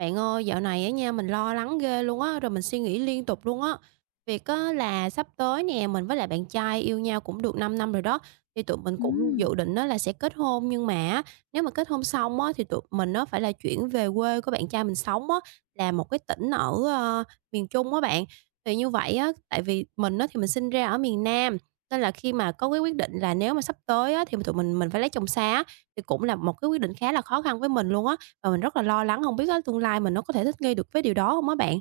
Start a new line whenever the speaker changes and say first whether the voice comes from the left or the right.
right: Bạn ơi, dạo này á nha, mình lo lắng ghê luôn á, rồi mình suy nghĩ liên tục luôn á. Việc á là sắp tới nè, mình với lại bạn trai yêu nhau cũng được 5 năm rồi đó, thì tụi mình cũng dự
left: Ừm,
right: định đó là sẽ kết hôn, nhưng mà á, nếu mà kết hôn xong á thì tụi mình nó phải là chuyển về quê của bạn trai mình sống á, là một cái tỉnh ở, miền Trung á bạn. Thì như vậy á, tại vì mình á thì mình sinh ra ở miền Nam, nên là khi mà có cái quyết định là nếu mà sắp tới á thì tụi mình phải lấy chồng xa á, thì cũng là một cái quyết định khá là khó khăn với mình luôn á. Và mình rất là lo lắng không biết á tương lai mình nó có thể thích nghi được với điều đó không á bạn?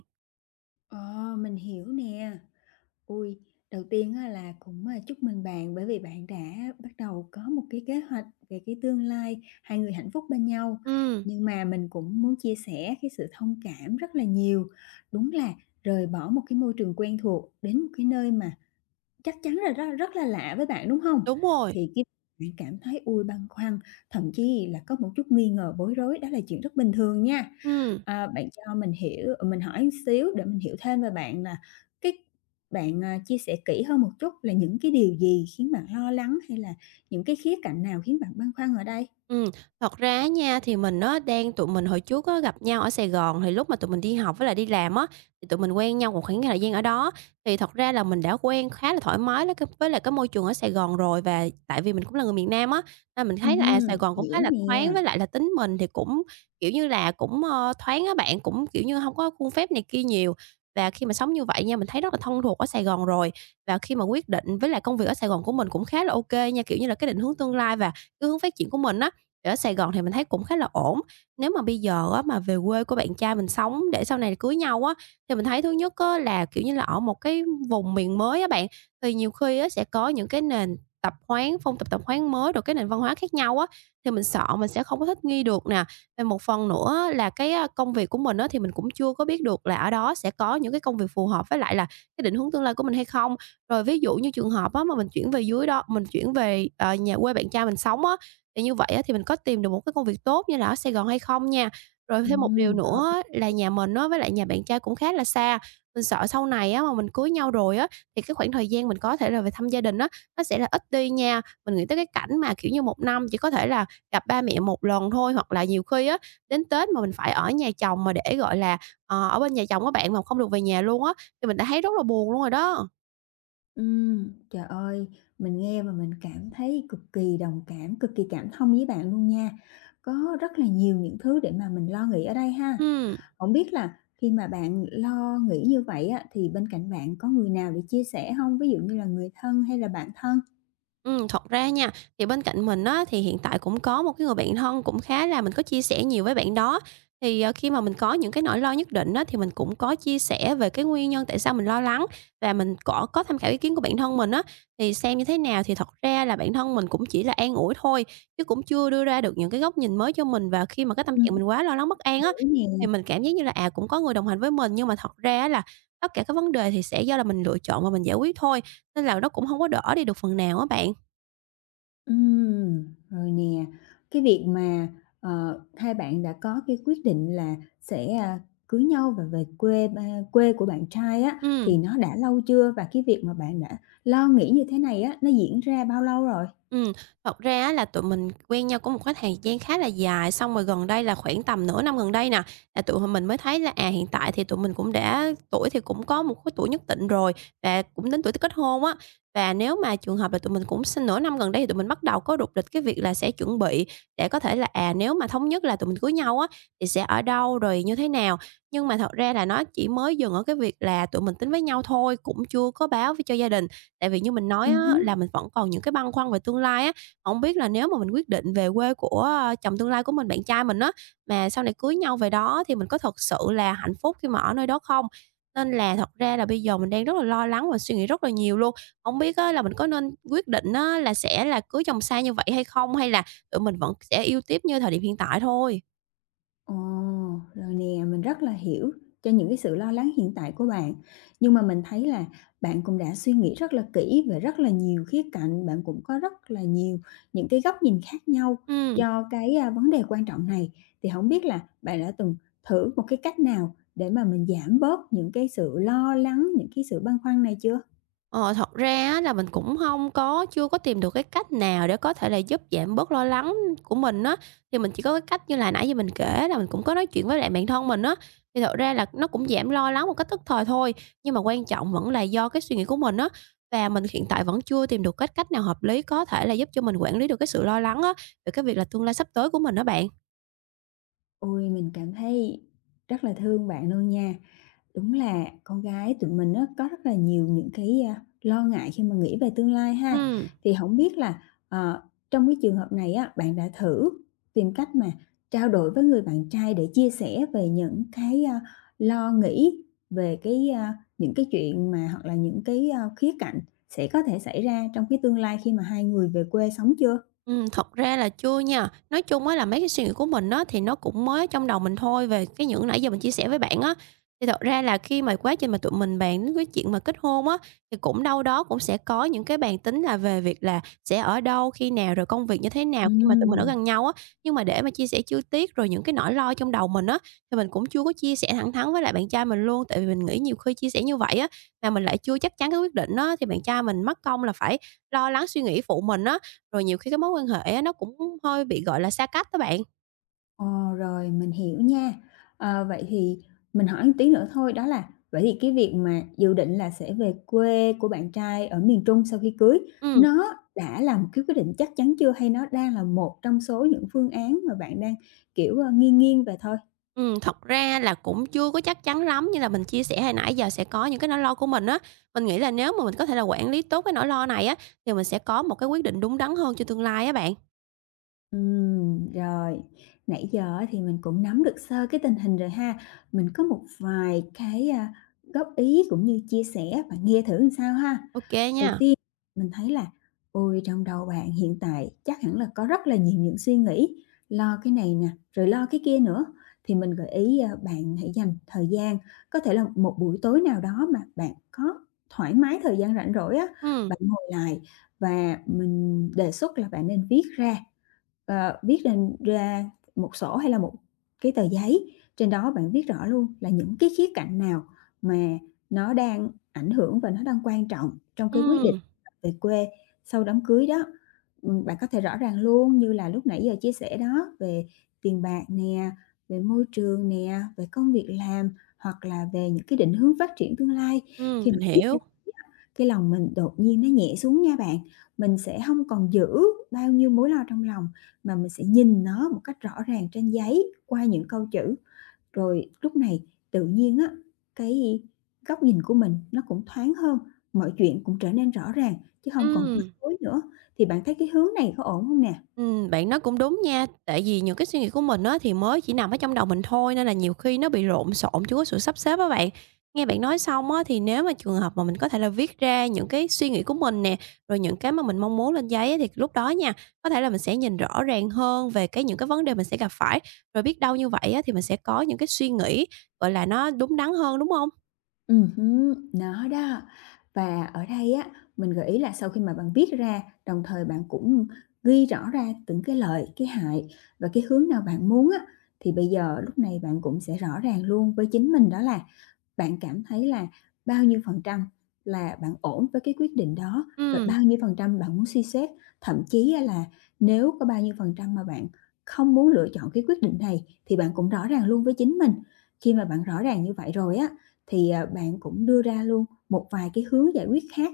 left: ờ, mình hiểu nè. Ui, đầu tiên á là cũng, chúc mừng bạn bởi vì bạn đã bắt đầu có một cái kế hoạch về cái tương lai hai người hạnh phúc bên nhau.
right: Ừm.
left: Nhưng mà mình cũng muốn chia sẻ cái sự thông cảm rất là nhiều. Đúng là rời bỏ một cái môi trường quen thuộc đến một cái nơi mà chắc chắn là rất rất là lạ với bạn, đúng không?
right: Đúng rồi.
left: Thì khi bạn cảm thấy, ôi, băn khoăn, thậm chí là có một chút nghi ngờ, bối rối, đó là chuyện rất bình thường nha.
right: Ừm.
left: À, bạn cho mình hiểu, mình hỏi một xíu để mình hiểu thêm về bạn là cái bạn, chia sẻ kỹ hơn một chút là những cái điều gì khiến bạn lo lắng, hay là những cái khía cạnh nào khiến bạn băn khoăn ở đây?
right: Ừm, thật ra á nha, thì mình nó đang tụi mình hồi trước á gặp nhau ở Sài Gòn, thì lúc mà tụi mình đi học với lại đi làm á, thì tụi mình quen nhau một khoảng thời gian ở đó. Thì thật ra là mình đã quen khá là thoải mái lấy cái với lại cái môi trường ở Sài Gòn rồi, và tại vì mình cũng là người miền Nam á, nên mình thấy là, Sài
left: Hưm,
right: Gòn cũng khá
left: hiểu
right: là thoáng
left: nè.
right: với lại là tính mình thì cũng, kiểu như là, cũng, thoáng á bạn, cũng, kiểu như, không có khuôn phép này kia nhiều. Và khi mà sống như vậy nha, mình thấy rất là thân thuộc ở Sài Gòn rồi, và khi mà quyết định với lại công việc ở Sài Gòn của mình cũng khá là ok nha, kiểu như là, cái định hướng tương lai và cái hướng phát triển của mình á, ở Sài Gòn thì mình thấy cũng khá là ổn. Nếu mà bây giờ á, mà về quê của bạn trai mình sống để sau này cưới nhau á, thì mình thấy thứ nhất á, là, kiểu như là, ở một cái vùng miền mới á bạn, thì nhiều khi á, sẽ có những cái nền tập quán, phong tục tập quán mới, rồi cái nền văn hóa khác nhau á, thì mình sợ mình sẽ không có thích nghi được nè. Và một phần nữa là cái, công việc của mình á, thì mình cũng chưa có biết được là ở đó sẽ có những cái công việc phù hợp với lại là cái định hướng tương lai của mình hay không. Rồi ví dụ như trường hợp á, mà mình chuyển về, nhà quê bạn trai mình sống á, thì như vậy á, thì mình có tìm được một cái công việc tốt như là ở Sài Gòn hay không nha. Rồi thêm một điều
left: Ừm, hợp
right: nữa á, là nhà mình á, với lại nhà bạn trai cũng khá là xa, mình sợ sau này á, mà mình cưới nhau rồi á, thì cái khoảng thời gian mình có thể là về thăm gia đình á, nó sẽ là ít đi nha. Mình nghĩ tới cái cảnh mà, kiểu như, một năm chỉ có thể là gặp ba mẹ một lần thôi, hoặc là nhiều khi á, đến Tết mà mình phải ở nhà chồng mà để, gọi là, ở bên nhà chồng các bạn, mà không được về nhà luôn á, thì mình đã thấy rất là buồn luôn rồi đó.
left: Trời ơi, mình nghe mà mình cảm thấy cực kỳ đồng cảm, cực kỳ cảm thông với bạn luôn nha. Có rất là nhiều những thứ để mà mình lo nghĩ ở đây ha.
right: Ừ.
left: Không biết là khi mà bạn lo nghĩ như vậy á, thì bên cạnh bạn có người nào để chia sẻ không? Ví dụ như là người thân hay là bạn thân?
right: Thật ra nha, thì bên cạnh mình á, thì hiện tại cũng có một cái người bạn thân cũng khá là mình có chia sẻ nhiều với bạn đó. Thì, ờ, khi mà mình có những cái nỗi lo nhất định á, thì mình cũng có chia sẻ về cái nguyên nhân tại sao mình lo lắng và mình cỏ có tham khảo ý kiến của bạn thân mình á. Thì xem như thế nào thì thật ra là bạn thân mình cũng chỉ là an ủi thôi, chứ cũng chưa đưa ra được những cái góc nhìn mới cho mình. Và khi mà cái tâm trạng
left: Ừm.
right: mình quá lo lắng bất an á,
left: Kiểu
right: thì
left: nè.
right: mình cảm giác như là, cũng có người đồng hành với mình, nhưng mà thật ra á là tất cả các vấn đề thì sẽ do là mình lựa chọn và mình giải quyết thôi, nên là nó cũng không có đỡ đi được phần nào á bạn.
left: Ừm, rồi nè, cái việc mà, hai bạn đã có cái quyết định là sẽ, cưới nhau và về quê quê của bạn trai á,
right: Ừ.
left: thì nó đã lâu chưa? Và cái việc mà bạn đã lo nghĩ như thế này á, nó diễn ra bao lâu rồi?
right: Ừm, thật ra á là tụi mình quen nhau cũng một cái thời gian khá là dài, xong rồi gần đây là khoảng tầm nửa năm gần đây nè, là tụi mình mới thấy là, hiện tại thì tụi mình cũng đã tuổi thì cũng có một cái tuổi nhất định rồi và cũng đến tuổi kết hôn á. Và nếu mà trường hợp là tụi mình cũng sinh nửa năm gần đây thì tụi mình bắt đầu có rục rịch cái việc là sẽ chuẩn bị để có thể là, nếu mà thống nhất là tụi mình cưới nhau á, thì sẽ ở đâu, rồi như thế nào. Nhưng mà thật ra là nó chỉ mới dừng ở cái việc là tụi mình tính với nhau thôi, cũng chưa có báo với cho gia đình. Tại vì như mình nói á,
left: Ừm.
right: là mình vẫn còn những cái băn khoăn về tương lai á, không biết là nếu mà mình quyết định về quê của, chồng tương lai của mình, bạn trai mình á, mà sau này cưới nhau về đó thì mình có thật sự là hạnh phúc khi mà ở nơi đó không? Nên là thật ra là bây giờ mình đang rất là lo lắng và suy nghĩ rất là nhiều luôn. Không biết á, là mình có nên quyết định á, là sẽ là cưới chồng xa như vậy hay không? Hay là tụi mình vẫn sẽ yêu tiếp như thời điểm hiện tại thôi?
left: Ồ, rồi nè, mình rất là hiểu cho những cái sự lo lắng hiện tại của bạn. Nhưng mà mình thấy là bạn cũng đã suy nghĩ rất là kỹ về rất là nhiều khía cạnh, bạn cũng có rất là nhiều những cái góc nhìn khác nhau
right: Ừm.
left: cho cái, vấn đề quan trọng này. Thì không biết là bạn đã từng thử một cái cách nào để mà mình giảm bớt những cái sự lo lắng, những cái sự băn khoăn này chưa?
right: Ờ, thật ra á là mình cũng không có chưa có tìm được cái cách nào để có thể là giúp giảm bớt lo lắng của mình á, thì mình chỉ có cái cách như là nãy giờ mình kể là mình cũng có nói chuyện với lại bạn thân mình á, thì thật ra là nó cũng giảm lo lắng một cách tức thời thôi. Nhưng mà quan trọng vẫn là do cái suy nghĩ của mình á, và mình hiện tại vẫn chưa tìm được cách cách nào hợp lý có thể là giúp cho mình quản lý được cái sự lo lắng á, về cái việc là tương lai sắp tới của mình đó bạn.
left: Ôi, mình cảm thấy rất là thương bạn luôn nha. Đúng là con gái tụi mình á, có rất là nhiều những cái, lo ngại khi mà nghĩ về tương lai ha.
right: Ừm.
left: Thì không biết là, ờ, trong cái trường hợp này á, bạn đã thử tìm cách mà trao đổi với người bạn trai để chia sẻ về những cái, lo nghĩ về cái, những cái chuyện mà hoặc là những cái, khía cạnh sẽ có thể xảy ra trong cái tương lai khi mà hai người về quê sống chưa?
right: Thật ra là chưa nha. Nói chung á là mấy cái suy nghĩ của mình á, thì nó cũng mới trong đầu mình thôi, về cái những nãy giờ mình chia sẻ với bạn á. Thì thật ra là khi mà quá trình mà tụi mình bàn đến cái chuyện mà kết hôn á, thì cũng đâu đó cũng sẽ có những cái bàn tính là về việc là sẽ ở đâu, khi nào, rồi công việc như thế nào khi mà tụi mình ở
left: Ừm.
right: gần nhau á. Nhưng mà để mà chia sẻ chi tiết rồi những cái nỗi lo trong đầu mình á, thì mình cũng chưa có chia sẻ thẳng thắn với lại bạn trai mình luôn. Tại vì mình nghĩ nhiều khi chia sẻ như vậy á, mà mình lại chưa chắc chắn cái quyết định á, thì bạn trai mình mất công là phải lo lắng suy nghĩ phụ mình á. Rồi nhiều khi cái mối quan hệ á, nó cũng hơi bị, gọi là, xa cách đó bạn.
left: Ờ, rồi mình hiểu nha. Ờ, vậy thì mình hỏi một tí nữa thôi đó là vậy thì cái việc mà dự định là sẽ về quê của bạn trai ở miền Trung sau khi cưới,
right: Ừm.
left: nó đã là một cái quyết định chắc chắn chưa hay nó đang là một trong số những phương án mà bạn đang, kiểu, nghiêng nghiêng về thôi?
right: Ừm, thật ra là cũng chưa có chắc chắn lắm, như là mình chia sẻ hồi nãy giờ sẽ có những cái nỗi lo của mình á. Mình nghĩ là nếu mà mình có thể là quản lý tốt cái nỗi lo này á, thì mình sẽ có một cái quyết định đúng đắn hơn cho tương lai á bạn.
left: Rồi, nãy giờ á thì mình cũng nắm được sơ cái tình hình rồi ha. Mình có một vài cái, góp ý cũng như chia sẻ, bạn nghe thử làm sao ha.
right: Ô kê
left: Đầu
right: nha.
left: tiên mình thấy là ôi, trong đầu bạn hiện tại chắc hẳn là có rất là nhiều những suy nghĩ, lo cái này nè, rồi lo cái kia nữa. Thì mình gợi ý, bạn hãy dành thời gian, có thể là một buổi tối nào đó mà bạn có thoải mái thời gian rảnh rỗi á,
right: Ừm.
left: bạn ngồi lại và mình đề xuất là bạn nên viết ra. Viết lên ra một sổ hay là một cái tờ giấy, trên đó bạn viết rõ luôn là những cái khía cạnh nào mà nó đang ảnh hưởng và nó đang quan trọng trong cái quyết định
right: Ừm.
left: về quê sau đám cưới đó. Bạn có thể rõ ràng luôn như là lúc nãy giờ chia sẻ đó, về tiền bạc nè, về môi trường nè, về công việc làm, hoặc là về những cái định hướng phát triển tương lai.
right: Ừm,
left: Khi mà
right: mình
left: viết,
right: hiểu.
left: cái lòng mình đột nhiên nó nhẹ xuống nha bạn, mình sẽ không còn giữ bao nhiêu mối lo trong lòng, mà mình sẽ nhìn nó một cách rõ ràng trên giấy qua những câu chữ. Rồi lúc này tự nhiên á, cái góc nhìn của mình nó cũng thoáng hơn, mọi chuyện cũng trở nên rõ ràng chứ không còn bối
right: Ừm.
left: rối nữa. Thì bạn thấy cái hướng này có ổn không nè?
right: Bạn nói cũng đúng nha, tại vì những cái suy nghĩ của mình á, thì mới chỉ nằm ở trong đầu mình thôi, nên là nhiều khi nó bị lộn xộn, chưa có sự sắp xếp á bạn. Nghe bạn nói xong á, thì nếu mà trường hợp mà mình có thể là viết ra những cái suy nghĩ của mình nè, rồi những cái mà mình mong muốn lên giấy á, thì lúc đó nha, có thể là mình sẽ nhìn rõ ràng hơn về cái những cái vấn đề mình sẽ gặp phải, rồi biết đâu như vậy á, thì mình sẽ có những cái suy nghĩ, gọi là, nó đúng đắn hơn, đúng không?
left: Hứm, nó đó. Và ở đây á, mình gợi ý là sau khi mà bạn viết ra, đồng thời bạn cũng ghi rõ ra từng cái lợi, cái hại và cái hướng nào bạn muốn á, thì bây giờ lúc này bạn cũng sẽ rõ ràng luôn với chính mình đó là bạn cảm thấy là bao nhiêu phần trăm là bạn ổn với cái quyết định đó và
right: Ừ.
left: bao nhiêu phần trăm bạn muốn suy xét, thậm chí là nếu có bao nhiêu phần trăm mà bạn không muốn lựa chọn cái quyết định này thì bạn cũng rõ ràng luôn với chính mình. Khi mà bạn rõ ràng như vậy rồi á thì bạn cũng đưa ra luôn một vài cái hướng giải quyết khác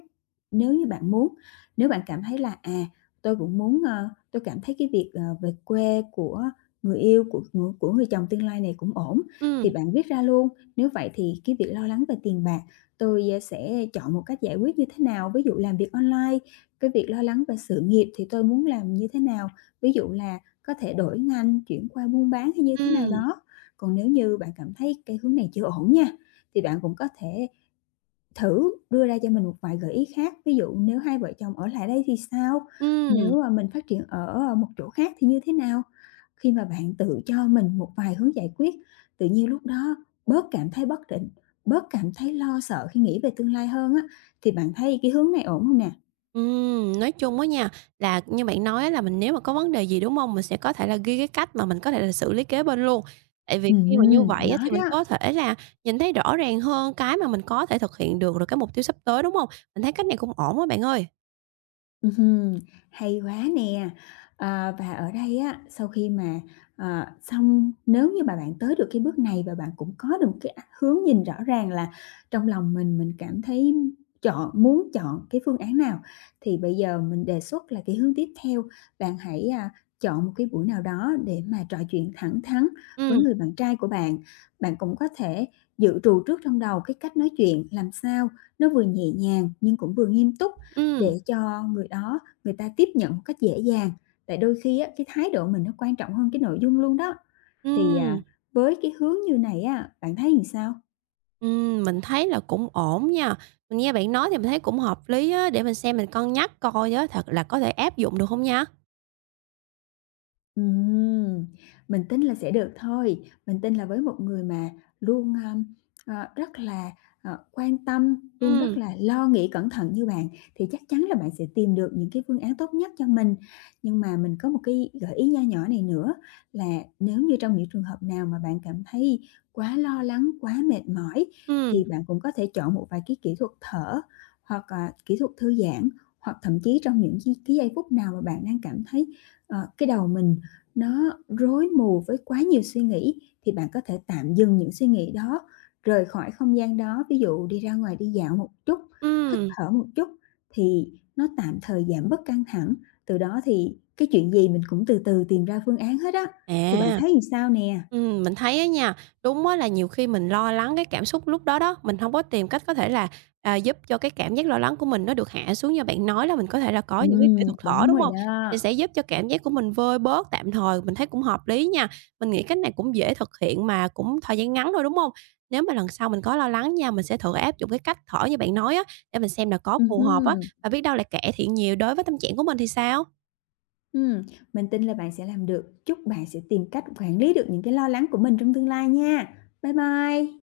left: nếu như bạn muốn. Nếu bạn cảm thấy là tôi cũng muốn, tôi cảm thấy cái việc, về quê của người yêu, của người chồng tương lai này cũng ổn, thì
right: Ừ.
left: bạn viết ra luôn. Nếu vậy thì cái việc lo lắng về tiền bạc, tôi, sẽ chọn một cách giải quyết như thế nào? Ví dụ làm việc online, cái việc lo lắng về sự nghiệp thì tôi muốn làm như thế nào? Ví dụ là có thể đổi ngành, chuyển qua buôn bán hay như thế nào
right: Ừ.
left: đó. Còn nếu như bạn cảm thấy cái hướng này chưa ổn nha, thì bạn cũng có thể thử đưa ra cho mình một vài gợi ý khác, ví dụ nếu hai vợ chồng ở lại đây thì sao?
right: Ừ.
left: Nếu mình phát triển ở, một chỗ khác thì như thế nào? Khi mà bạn tự cho mình một vài hướng giải quyết, tự nhiên lúc đó bớt cảm thấy bất định, bớt cảm thấy lo sợ khi nghĩ về tương lai hơn á, thì bạn thấy cái hướng này ổn không nè?
right: Nói chung á nha, là như bạn nói á là mình nếu mà có vấn đề gì, đúng không? Mình sẽ có thể là ghi cái cách mà mình có thể là xử lý kế bên luôn. Tại vì khi mà như vậy á
left: Nó
right: thì mình
left: đó.
right: có thể là nhìn thấy rõ ràng hơn cái mà mình có thể thực hiện được, rồi cái mục tiêu sắp tới, đúng không? Mình thấy cách này cũng ổn á bạn ơi.
left: Ừm, hay quá nè! Ờ, và ở đây á, sau khi mà, xong nếu như mà bạn tới được cái bước này và bạn cũng có được một cái hướng nhìn rõ ràng là trong lòng mình cảm thấy muốn chọn cái phương án nào, thì bây giờ mình đề xuất là cái hướng tiếp theo, bạn hãy, chọn một cái buổi nào đó để mà trò chuyện thẳng thắn với
right: Ừm.
left: người bạn trai của bạn. Bạn cũng có thể dự trù trước trong đầu cái cách nói chuyện làm sao nó vừa nhẹ nhàng nhưng cũng vừa nghiêm túc
right: Ừm.
left: để cho người ta tiếp nhận một cách dễ dàng. Tại đôi khi á, cái thái độ mình nó quan trọng hơn cái nội dung luôn đó. Thì,
right: Ừm.
left: à, với cái hướng như này á, bạn thấy làm sao?
right: Ừm, mình thấy là cũng ổn nha. Mình nghe bạn nói thì mình thấy cũng hợp lý á, để mình xem mình cân nhắc coi á thật là có thể áp dụng được không nha.
left: Ừm, mình tin là sẽ được thôi. Mình tin là với một người mà luôn, rất là, quan tâm, luôn rất
right: Ừm.
left: là lo nghĩ cẩn thận như bạn thì chắc chắn là bạn sẽ tìm được những cái phương án tốt nhất cho mình. Nhưng mà mình có một cái gợi ý nho nhỏ này nữa là nếu như trong những trường hợp nào mà bạn cảm thấy quá lo lắng, quá mệt mỏi
right: Ừm.
left: thì bạn cũng có thể chọn một vài cái kỹ thuật thở hoặc, kỹ thuật thư giãn, hoặc thậm chí trong những cái giây phút nào mà bạn đang cảm thấy, cái đầu mình nó rối mù với quá nhiều suy nghĩ thì bạn có thể tạm dừng những suy nghĩ đó, rời khỏi không gian đó, ví dụ đi ra ngoài đi dạo một chút, hít
right: Ừm.
left: thở một chút thì nó tạm thời giảm bớt căng thẳng, từ đó thì cái chuyện gì mình cũng từ từ tìm ra phương án hết á. Thì bạn
right: À.
left: thấy làm sao nè?
right: Mình thấy á nha, đúng á là nhiều khi mình lo lắng cái cảm xúc lúc đó đó, mình không có tìm cách có thể là, giúp cho cái cảm giác lo lắng của mình nó được hạ xuống như bạn nói là mình có thể là có những cái kỹ thuật thở,
left: Đúng
right: đúng
left: rồi
right: không?
left: đó.
right: Thì sẽ giúp cho cảm giác của mình vơi bớt tạm thời, mình thấy cũng hợp lý nha. Mình nghĩ cách này cũng dễ thực hiện mà cũng thời gian ngắn thôi, đúng không? Nếu mà lần sau mình có lo lắng nha, mình sẽ thử áp dụng cái cách thở như bạn nói á, để mình xem là có phù hợp á,
left: Ừm,
right: và biết đâu lại cải thiện nhiều đối với tâm trạng của mình thì sao?
left: ừm, mình tin là bạn sẽ làm được. Chúc bạn sẽ tìm cách quản lý được những cái lo lắng của mình trong tương lai nha. Bye bye.